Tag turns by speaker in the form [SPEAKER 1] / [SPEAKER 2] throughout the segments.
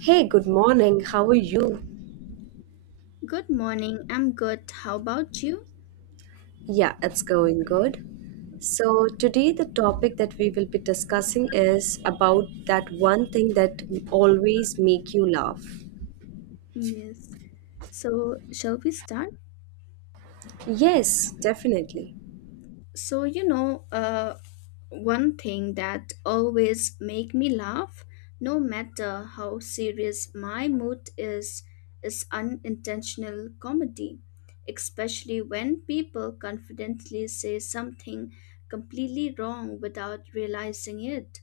[SPEAKER 1] Hey, good morning. How are you?
[SPEAKER 2] Good morning. I'm good. How about you?
[SPEAKER 1] Yeah, it's going good. So, today the topic that we will be discussing is about that one thing that always make you laugh.
[SPEAKER 2] Yes. So, shall we start?
[SPEAKER 1] Yes, definitely.
[SPEAKER 2] So, you know, uh, One thing that always make me laugh, no matter how serious my mood is unintentional comedy, especially when people confidently say something completely wrong without realizing it.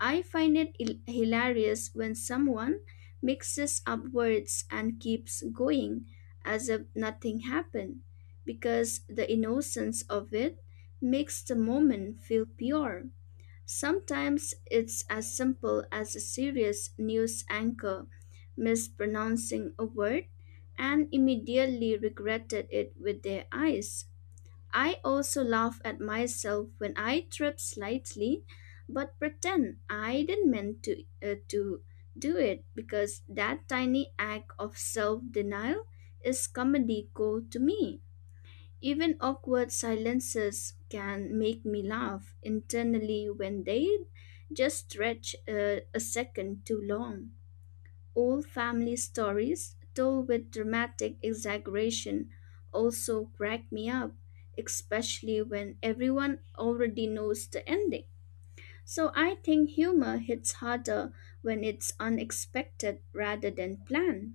[SPEAKER 2] I find it hilarious when someone mixes up words and keeps going as if nothing happened, because the innocence of it makes the moment feel pure. Sometimes it's as simple as a serious news anchor mispronouncing a word and immediately regretted it with their eyes. I also laugh at myself when I trip slightly, but pretend I didn't mean to do it because that tiny act of self denial is comedy gold to me. Even awkward silences can make me laugh internally when they just stretch a second too long. Old family stories, told with dramatic exaggeration, also crack me up, especially when everyone already knows the ending. So I think humor hits harder when it's unexpected rather than planned.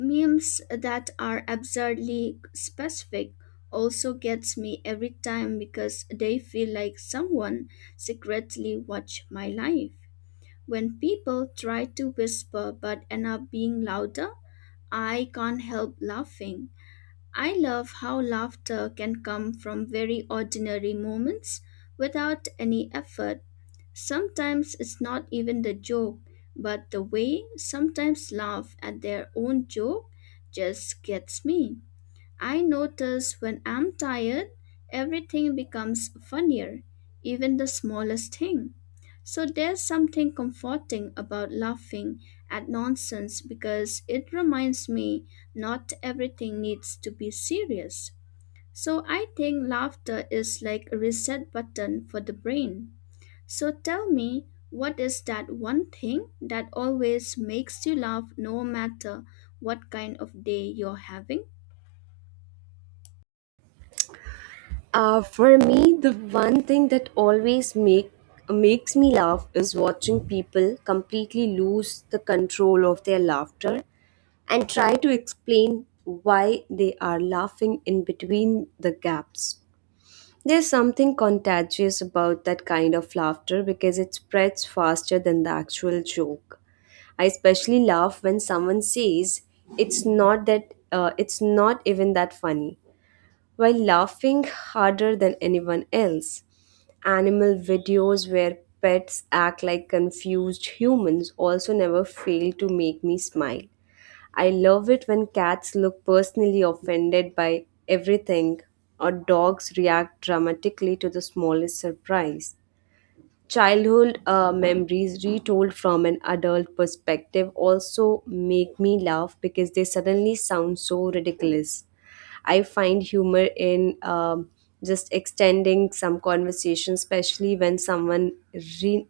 [SPEAKER 2] Memes that are absurdly specific also gets me every time because they feel like someone secretly watched my life. When people try to whisper but end up being louder, I can't help laughing. I love how laughter can come from very ordinary moments without any effort. Sometimes it's not even the joke, but the way sometimes laugh at their own joke just gets me. I notice when I'm tired, everything becomes funnier, even the smallest thing. So there's something comforting about laughing at nonsense because it reminds me not everything needs to be serious. So I think laughter is like a reset button for the brain. So tell me, what is that one thing that always makes you laugh no matter what kind of day you're having?
[SPEAKER 1] For me, the one thing that always makes me laugh is watching people completely lose the control of their laughter and try to explain why they are laughing in between the gaps. There's something contagious about that kind of laughter because it spreads faster than the actual joke. I especially laugh when someone says it's not that it's not even that funny while laughing harder than anyone else. Animal videos where pets act like confused humans also never fail to make me smile. I love it when cats look personally offended by everything or dogs react dramatically to the smallest surprise. Childhood memories retold from an adult perspective also make me laugh because they suddenly sound so ridiculous. I find humor in just extending some conversation, especially when someone re-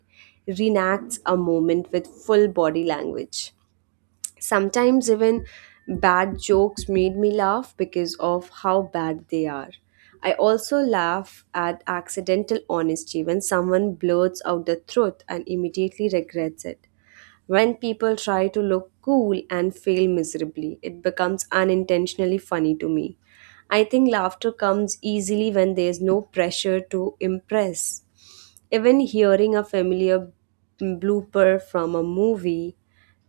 [SPEAKER 1] reenacts a moment with full body language. Sometimes even bad jokes made me laugh because of how bad they are. I also laugh at accidental honesty when someone blurts out the truth and immediately regrets it. When people try to look cool and fail miserably, it becomes unintentionally funny to me. I think laughter comes easily when there's no pressure to impress. Even hearing a familiar blooper from a movie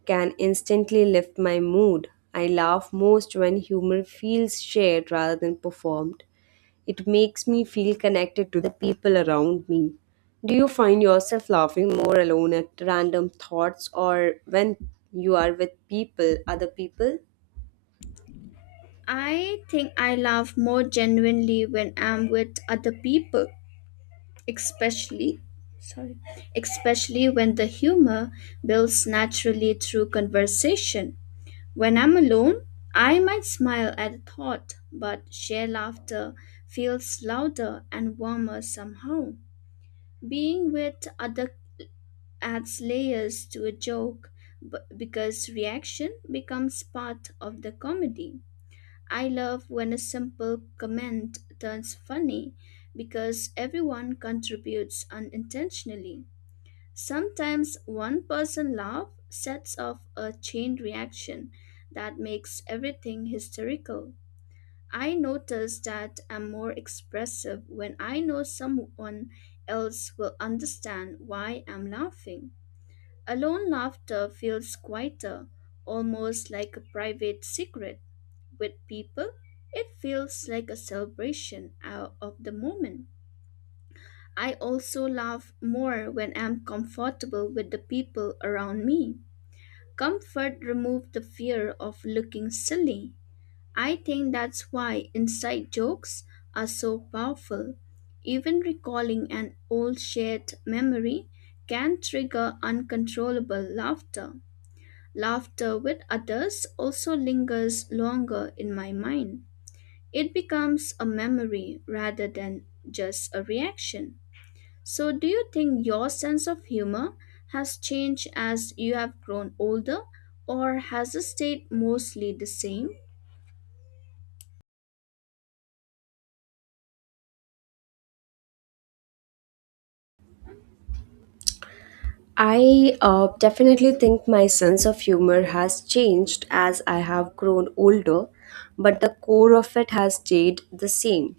[SPEAKER 1] can instantly lift my mood. I laugh most when humor feels shared rather than performed. It makes me feel connected to the people around me. Do you find yourself laughing more alone at random thoughts or when you are with people, other people?
[SPEAKER 2] I think I laugh more genuinely when I'm with other people, especially sorry, especially when the humor builds naturally through conversation. When I'm alone, I might smile at a thought, but shared laughter feels louder and warmer somehow. Being with other adds layers to a joke because reaction becomes part of the comedy. I love when a simple comment turns funny because everyone contributes unintentionally. Sometimes one person laugh sets off a chain reaction that makes everything hysterical. I notice that I'm more expressive when I know someone else will understand why I'm laughing. Alone laughter feels quieter, almost like a private secret with people, it feels like a celebration out of the moment. I also laugh more when I'm comfortable with the people around me. Comfort removes the fear of looking silly. I think that's why inside jokes are so powerful. Even recalling an old shared memory can trigger uncontrollable laughter. Laughter with others also lingers longer in my mind. It becomes a memory rather than just a reaction. So, do you think your sense of humor has changed as you have grown older, or has it stayed mostly the same?
[SPEAKER 1] I definitely think my sense of humor has changed as I have grown older, but the core of it has stayed the same.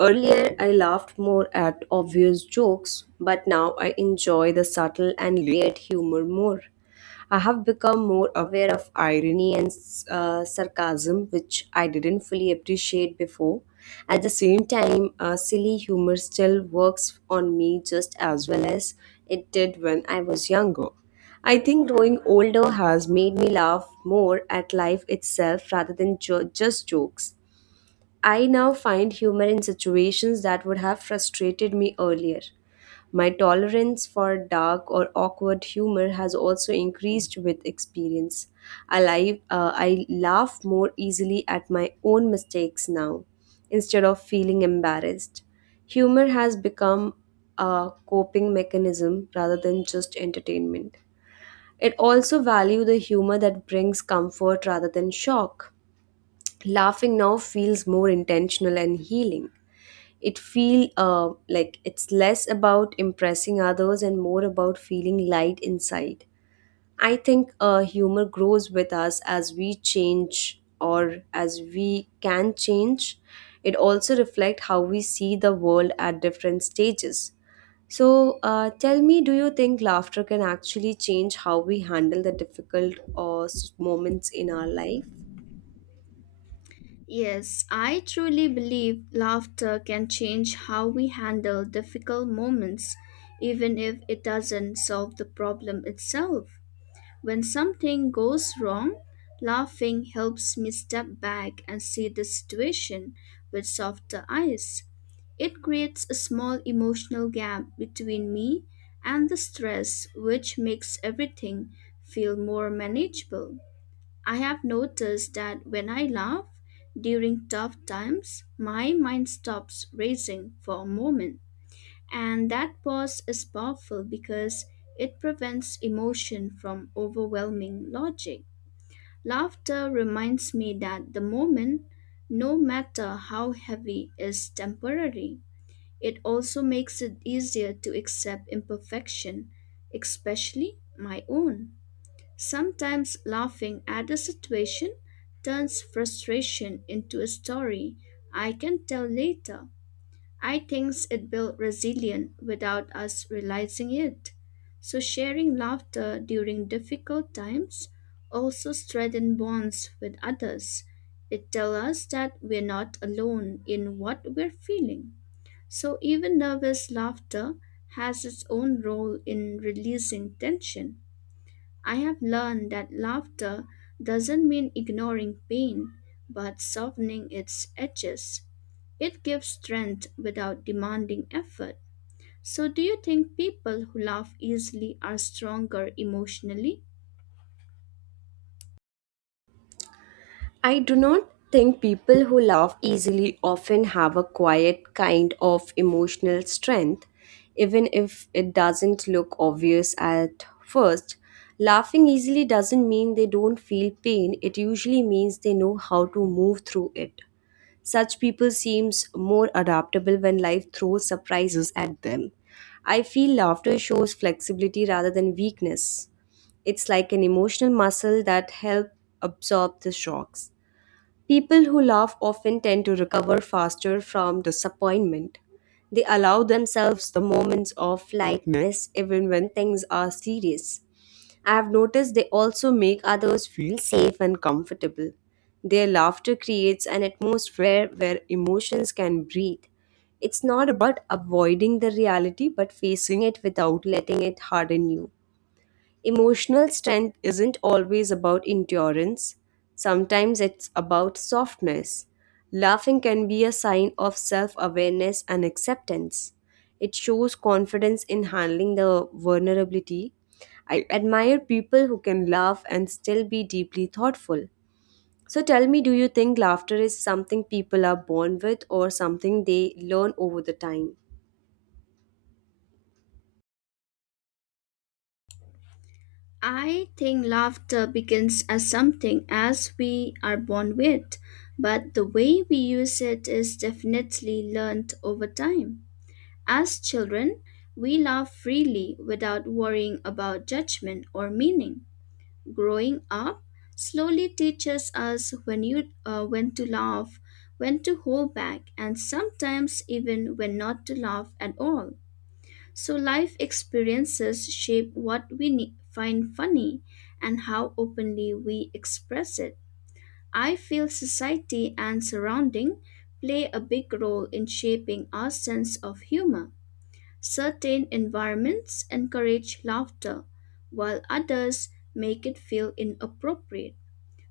[SPEAKER 1] Earlier, I laughed more at obvious jokes, but now I enjoy the subtle and layered humor more. I have become more aware of irony and sarcasm, which I didn't fully appreciate before. At the same time, silly humor still works on me just as well as it did when I was younger. I think growing older has made me laugh more at life itself rather than just jokes. I now find humor in situations that would have frustrated me earlier. My tolerance for dark or awkward humor has also increased with experience. I laugh more easily at my own mistakes now instead of feeling embarrassed. Humor has become a coping mechanism rather than just entertainment. It also value the humor that brings comfort rather than shock. Laughing now feels more intentional and healing. It feel like it's less about impressing others and more about feeling light inside. I think humor grows with us as we change or as we can change. It also reflects how we see the world at different stages. So tell me, do you think laughter can actually change how we handle the difficult moments in our life?
[SPEAKER 2] Yes, I truly believe laughter can change how we handle difficult moments, even if it doesn't solve the problem itself. When something goes wrong, laughing helps me step back and see the situation with softer eyes. It creates a small emotional gap between me and the stress, which makes everything feel more manageable. I have noticed that when I laugh during tough times, my mind stops racing for a moment and that pause is powerful because it prevents emotion from overwhelming logic. Laughter reminds me that the moment, no matter how heavy, is temporary. It also makes it easier to accept imperfection, especially my own. Sometimes laughing at a situation turns frustration into a story I can tell later. I think it built resilience without us realizing it. So sharing laughter during difficult times also strengthens bonds with others. It tells us that we're not alone in what we're feeling. So even nervous laughter has its own role in releasing tension. I have learned that laughter doesn't mean ignoring pain, but softening its edges. It gives strength without demanding effort. So, do you think people who laugh easily are stronger emotionally?
[SPEAKER 1] I do not think people who laugh easily often have a quiet kind of emotional strength, even if it doesn't look obvious at first. Laughing easily doesn't mean they don't feel pain, it usually means they know how to move through it. Such people seems more adaptable when life throws surprises at them. I feel laughter shows flexibility rather than weakness. It's like an emotional muscle that help absorb the shocks. People who laugh often tend to recover faster from disappointment. They allow themselves the moments of lightness even when things are serious. I have noticed they also make others feel safe and comfortable. Their laughter creates an atmosphere where emotions can breathe. It's not about avoiding the reality but facing it without letting it harden you. Emotional strength isn't always about endurance, sometimes it's about softness. Laughing can be a sign of self awareness and acceptance. It shows confidence in handling the vulnerability. I admire people who can laugh and still be deeply thoughtful. So tell me, do you think laughter is something people are born with or something they learn over the time?
[SPEAKER 2] I think laughter begins as something as we are born with, but the way we use it is definitely learned over time. As children, we laugh freely without worrying about judgment or meaning. Growing up slowly teaches us when to laugh, when to hold back, and sometimes even when not to laugh at all. So life experiences shape what we find funny and how openly we express it. I feel society and surrounding play a big role in shaping our sense of humor. Certain environments encourage laughter while others make it feel inappropriate.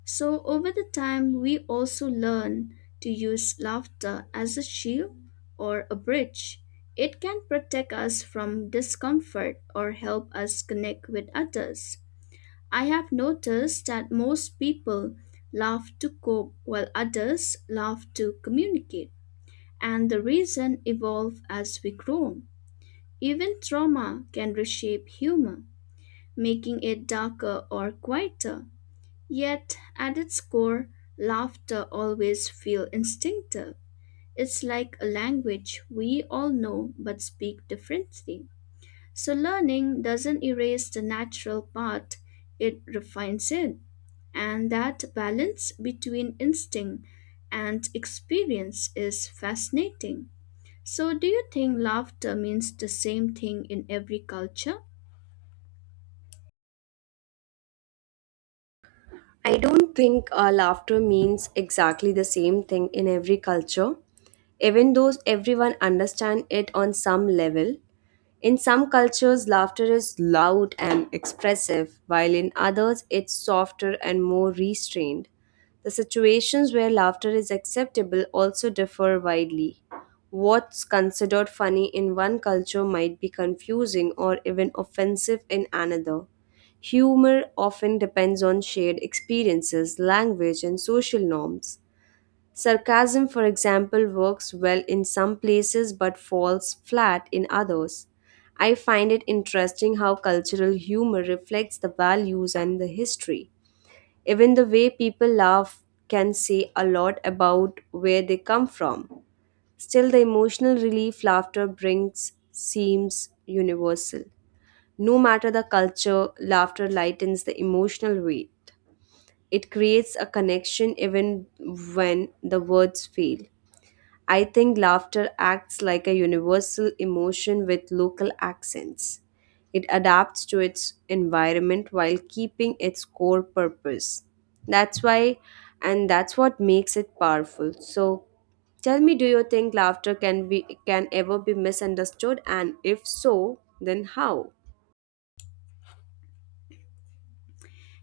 [SPEAKER 2] So, over the time, we also learn to use laughter as a shield or a bridge. It can protect us from discomfort or help us connect with others. I have noticed that most people laugh to cope while others laugh to communicate, and the reason evolve as we grow. Even trauma can reshape humor, making it darker or quieter. Yet, at its core, laughter always feels instinctive. It's like a language we all know but speak differently. So, learning doesn't erase the natural part, it refines it. And that balance between instinct and experience is fascinating. So, do you think laughter means the same thing in every culture?
[SPEAKER 1] I don't think laughter means exactly the same thing in every culture, even though everyone understands it on some level. In some cultures, laughter is loud and expressive, while in others, it's softer and more restrained. The situations where laughter is acceptable also differ widely. What's considered funny in one culture might be confusing or even offensive in another. Humor often depends on shared experiences, language, and social norms. Sarcasm, for example, works well in some places but falls flat in others. I find it interesting how cultural humor reflects the values and the history. Even the way people laugh can say a lot about where they come from. Still, the emotional relief laughter brings seems universal. No matter the culture, laughter lightens the emotional weight. It creates a connection even when the words fail. I think laughter acts like a universal emotion with local accents. It adapts to its environment while keeping its core purpose. That's why, and that's what makes it powerful. So, tell me, do you think laughter can be can ever be misunderstood? And if so, then how?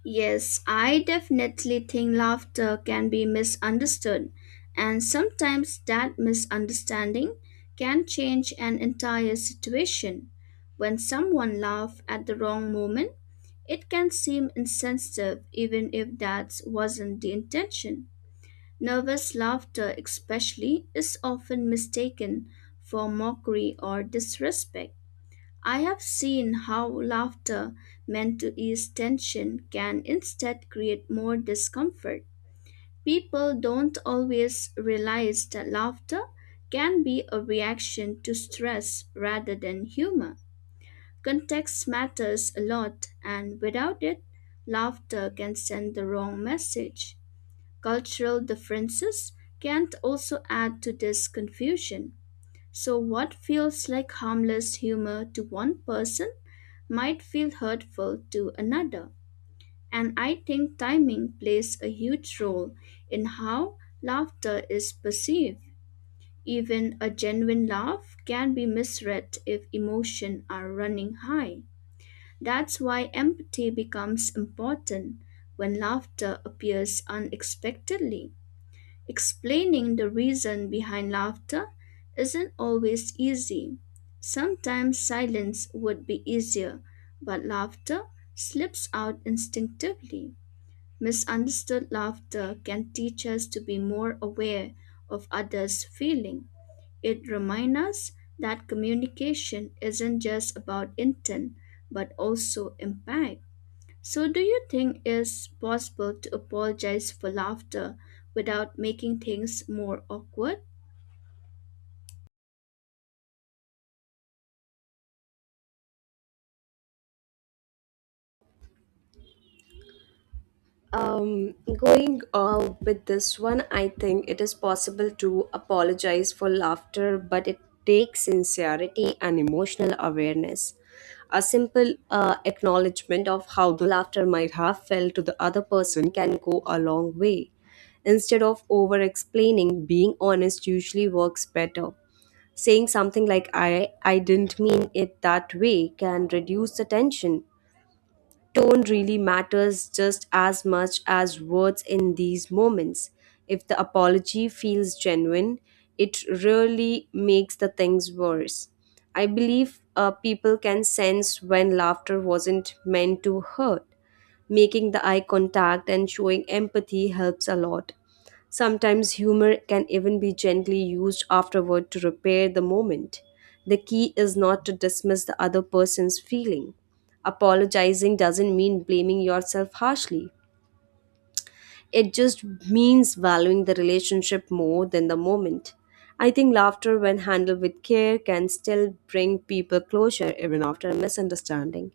[SPEAKER 2] Yes, I definitely think laughter can be misunderstood, and sometimes that misunderstanding can change an entire situation. When someone laughs at the wrong moment, it can seem insensitive even if that wasn't the intention. Nervous laughter, especially, is often mistaken for mockery or disrespect. I have seen how laughter meant to ease tension can instead create more discomfort. People don't always realize that laughter can be a reaction to stress rather than humor. Context matters a lot, and without it, laughter can send the wrong message. Cultural differences can also add to this confusion. So, what feels like harmless humor to one person might feel hurtful to another. And I think timing plays a huge role in how laughter is perceived. Even a genuine laugh can be misread if emotions are running high. That's why empathy becomes important when laughter appears unexpectedly. Explaining the reason behind laughter isn't always easy. Sometimes silence would be easier, but laughter slips out instinctively. Misunderstood laughter can teach us to be more aware of others' feeling. It reminds us that communication isn't just about intent, but also impact. So, do you think it's possible to apologize for laughter without making things more awkward?
[SPEAKER 1] Going with this one, I think it is possible to apologize for laughter, but it takes sincerity and emotional awareness. A simple acknowledgement of how the laughter might have felt to the other person can go a long way. Instead of over explaining, being honest usually works better. Saying something like, I didn't mean it that way, can reduce the tension. Tone really matters just as much as words in these moments. If the apology feels genuine, it really makes the things worse. I believe people can sense when laughter wasn't meant to hurt. Making the eye contact and showing empathy helps a lot. Sometimes humor can even be gently used afterward to repair the moment. The key is not to dismiss the other person's feeling. Apologizing doesn't mean blaming yourself harshly. It just means valuing the relationship more than the moment. I think laughter, when handled with care, can still bring people closure even after a misunderstanding.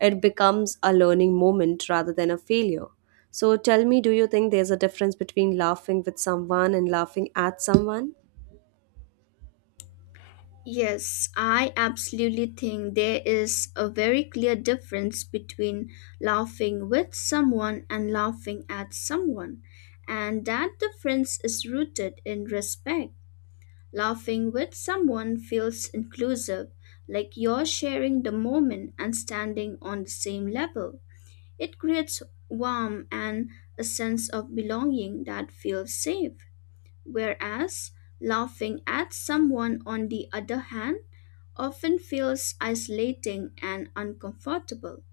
[SPEAKER 1] It becomes a learning moment rather than a failure. So tell me, do you think there's a difference between laughing with someone and laughing at someone?
[SPEAKER 2] Yes, I absolutely think there is a very clear difference between laughing with someone and laughing at someone, and that difference is rooted in respect. Laughing with someone feels inclusive, like you're sharing the moment and standing on the same level. It creates warmth and a sense of belonging that feels safe. Whereas laughing at someone, on the other hand, often feels isolating and uncomfortable.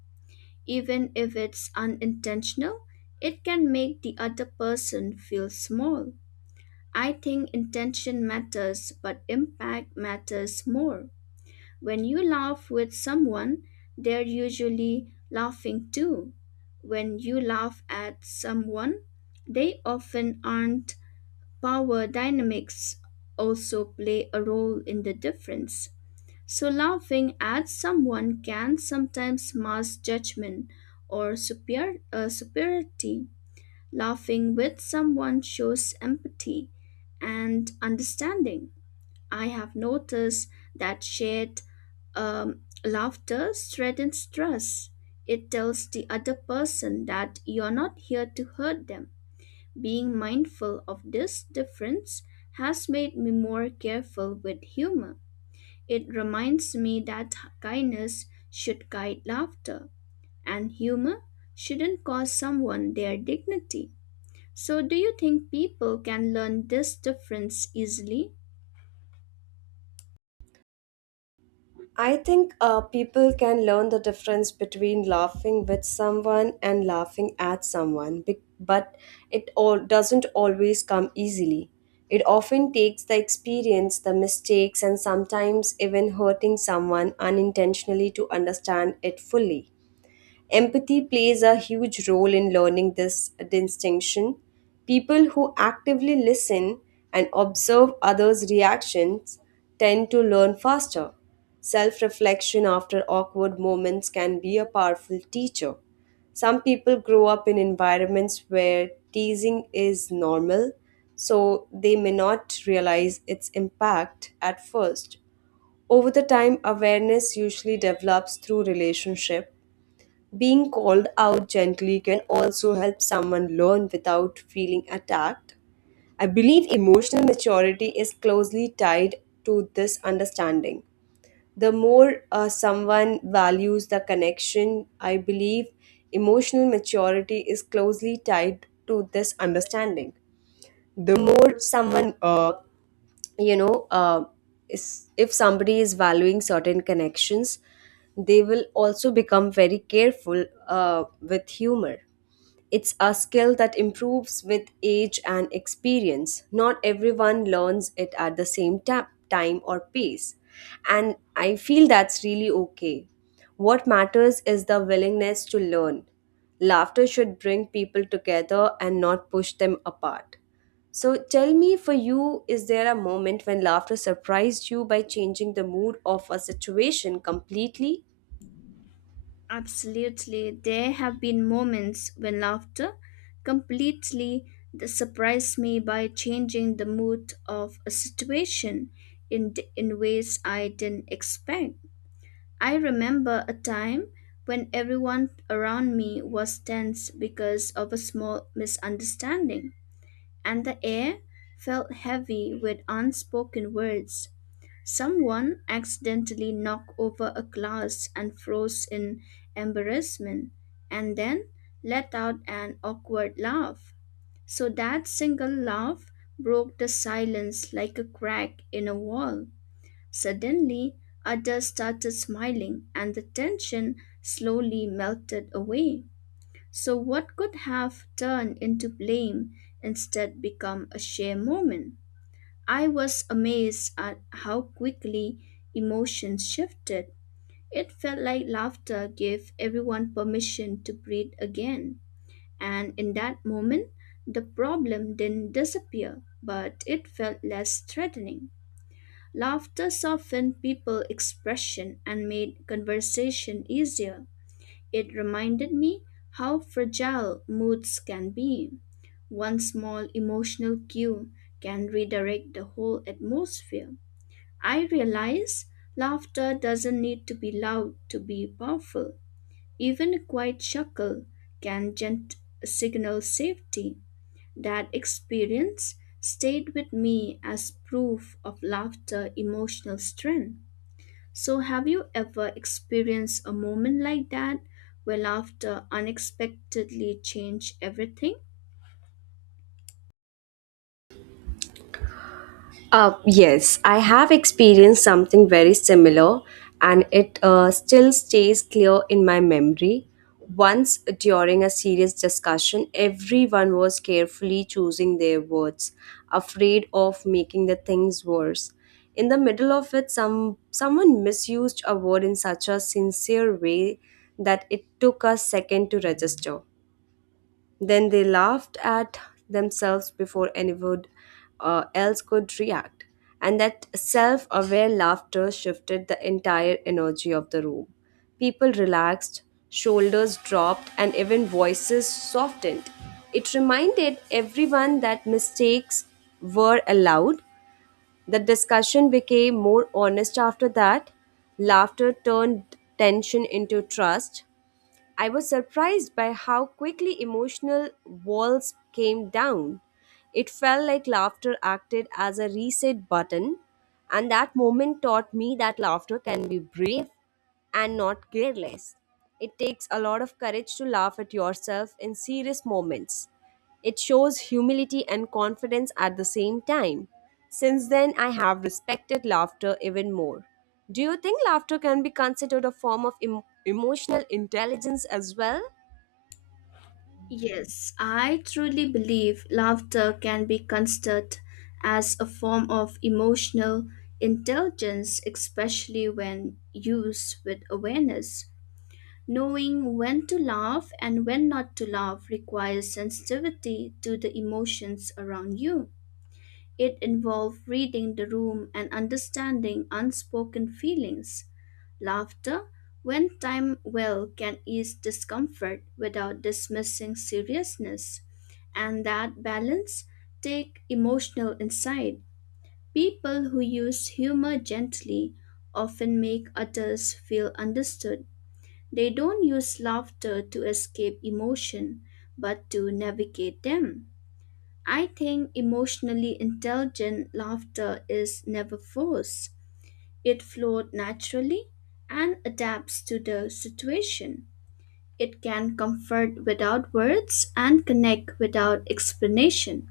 [SPEAKER 2] Even if it's unintentional, it can make the other person feel small. I think intention matters, but impact matters more. When you laugh with someone, they're usually laughing too. When you laugh at someone, they often aren't. Power dynamics also play a role in the difference. So, laughing at someone can sometimes mask judgment or superiority. Laughing with someone shows empathy and understanding. I have noticed that shared laughter strengthens trust. It tells the other person that you're not here to hurt them. Being mindful of this difference has made me more careful with humor. It reminds me that kindness should guide laughter, and humor shouldn't cost someone their dignity. So, do you think people can learn this difference easily?
[SPEAKER 1] I think people can learn the difference between laughing with someone and laughing at someone, but it all doesn't always come easily. It often takes the experience, the mistakes, and sometimes even hurting someone unintentionally to understand it fully. Empathy plays a huge role in learning this distinction. People who actively listen and observe others' reactions tend to learn faster. Self reflection after awkward moments can be a powerful teacher. Some people grow up in environments where teasing is normal, so they may not realize its impact at first. Over the time, awareness usually develops through relationship being called out gently can also help someone learn without feeling attacked. I believe emotional maturity is closely tied to this understanding. The more someone values the connection, I believe emotional maturity is closely tied to this understanding. The more someone you know is- if somebody is valuing certain connections, they will also become very careful with humor. It's a skill that improves with age and experience. Not everyone learns it at the same time or pace. And I feel that's really okay. What matters is the willingness to learn. Laughter should bring people together and not push them apart. So tell me, for you, is there a moment when laughter surprised you by changing the mood of a situation completely?
[SPEAKER 2] Absolutely. There have been moments when laughter completely surprised me by changing the mood of a situation in ways I didn't expect. I remember a time when everyone around me was tense because of a small misunderstanding, and the air felt heavy with unspoken words. Someone accidentally knocked over a glass and froze in embarrassment, and then let out an awkward laugh. So that single laugh broke the silence like a crack in a wall. Suddenly, others started smiling, and the tension slowly melted away. So, what could have turned into blame instead become a sheer moment? I was amazed at how quickly emotions shifted. It felt like laughter gave everyone permission to breathe again. And in that moment, the problem didn't disappear, but it felt less threatening. Laughter softened people's expression and made conversation easier. It reminded me how fragile moods can be. One small emotional cue can redirect the whole atmosphere. I realize laughter doesn't need to be loud to be powerful. Even a quiet chuckle can signal safety. That experience stayed with me as proof of laughter emotional strength. So, have you ever experienced a moment like that where laughter unexpectedly changed everything?
[SPEAKER 1] Yes, I have experienced something very similar and it still stays clear in my memory. Once during a serious discussion, everyone was carefully choosing their words, afraid of making the things worse. In the middle of it, someone misused a word in such a sincere way that it took us second to register. Then they laughed at themselves before anyone else could react. And that self aware laughter shifted the entire energy of the room. People relaxed, shoulders dropped, and even voices softened. It reminded everyone that mistakes were allowed. The discussion became more honest after that. Laughter turned tension into trust. I was surprised by how quickly emotional walls came down. It felt like laughter acted as a reset button, and that moment taught me that laughter can be brave and not careless. It takes a lot of courage to laugh at yourself in serious moments. It shows humility and confidence at the same time. Since then, I have respected laughter even more. Do you think laughter can be considered a form of emotional intelligence as well?
[SPEAKER 2] Yes, I truly believe laughter can be considered as a form of emotional intelligence, especially when used with awareness. Knowing when to laugh and when not to laugh requires sensitivity to the emotions around you. It involves reading the room and understanding unspoken feelings. Laughter, when timed well, can ease discomfort without dismissing seriousness, and that balance take emotional insight. People who use humor gently often make others feel understood. They don't use laughter to escape emotion, but to navigate them. I think emotionally intelligent laughter is never forced. It flows naturally and adapts to the situation. It can comfort without words and connect without explanation.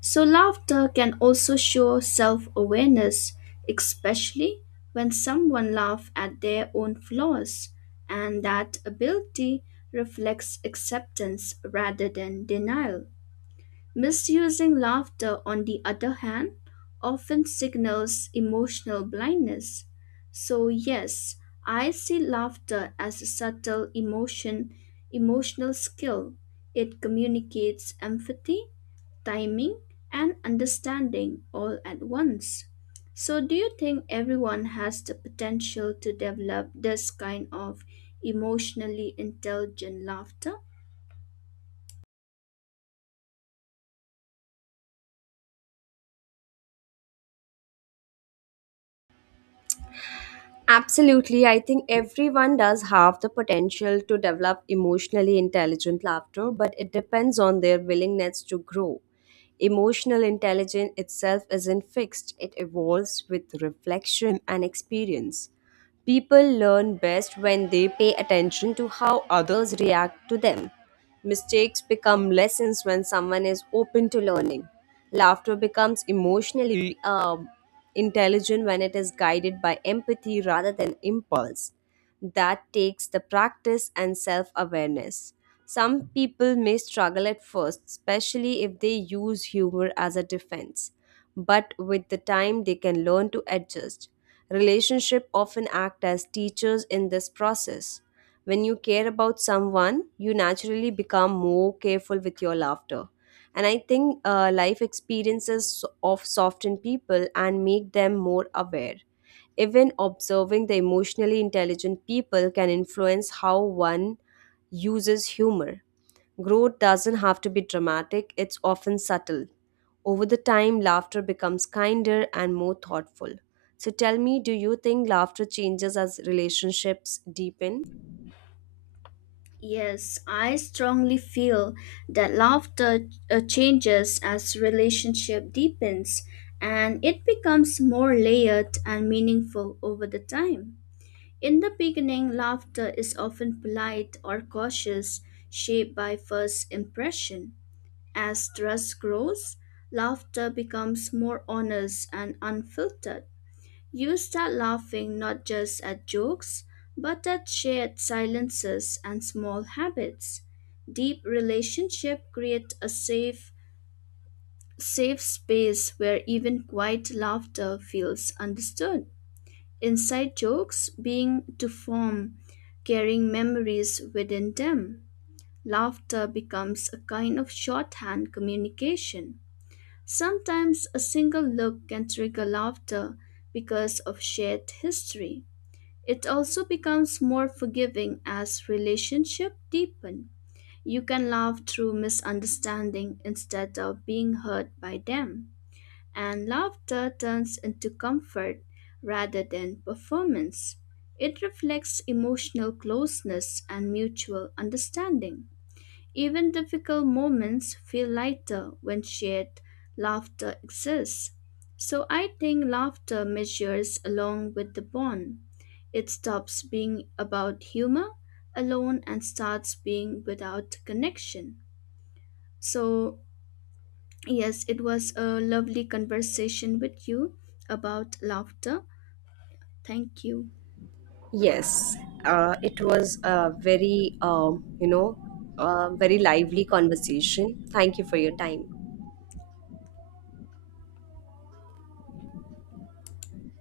[SPEAKER 2] So, laughter can also show self awareness, especially when someone laughs at their own flaws, and that ability reflects acceptance rather than denial. Misusing laughter, on the other hand, often signals emotional blindness. So, yes, I see laughter as a subtle emotion, emotional skill. It communicates empathy, timing, and understanding all at once. So, do you think everyone has the potential to develop this kind of emotionally intelligent laughter?
[SPEAKER 1] Absolutely. I think everyone does have the potential to develop emotionally intelligent laughter, but it depends on their willingness to grow. Emotional intelligence itself isn't fixed, it evolves with reflection and experience. People learn best when they pay attention to how others react to them. Mistakes become lessons when someone is open to learning. Laughter becomes emotionally intelligent when it is guided by empathy rather than impulse. That takes the practice and self awareness. Some people may struggle at first, especially if they use humor as a defense, but with the time they can learn to adjust. Relationship often act as teachers in this process. When you care about someone, you naturally become more careful with your laughter. And I think life experiences of soften people and make them more aware. Even observing the emotionally intelligent people can influence how one uses humor. Growth doesn't have to be dramatic, it's often subtle. Over the time, laughter becomes kinder and more thoughtful. So tell me, do you think laughter changes as relationships deepen?
[SPEAKER 2] Yes, I strongly feel that laughter changes as relationship deepens and it becomes more layered and meaningful over the time. In the beginning, laughter is often polite or cautious, shaped by first impression. As trust grows, laughter becomes more honest and unfiltered. You start laughing not just at jokes, but at shared silences and small habits. Deep relationship create a safe space where even quiet laughter feels understood. Inside jokes being to form, carrying memories within them. Laughter becomes a kind of shorthand communication. Sometimes a single look can trigger laughter because of shared history. It also becomes more forgiving as relationships deepen. You can laugh through misunderstanding instead of being hurt by them, and laughter turns into comfort rather than performance. It reflects emotional closeness and mutual understanding. Even difficult moments feel lighter when shared laughter exists. So I think laughter measures along with the bond. It stops being about humor alone and starts being without connection. So, yes, it was a lovely conversation with you about laughter. Thank you.
[SPEAKER 1] Yes, it was a very, very lively conversation. Thank you for your time.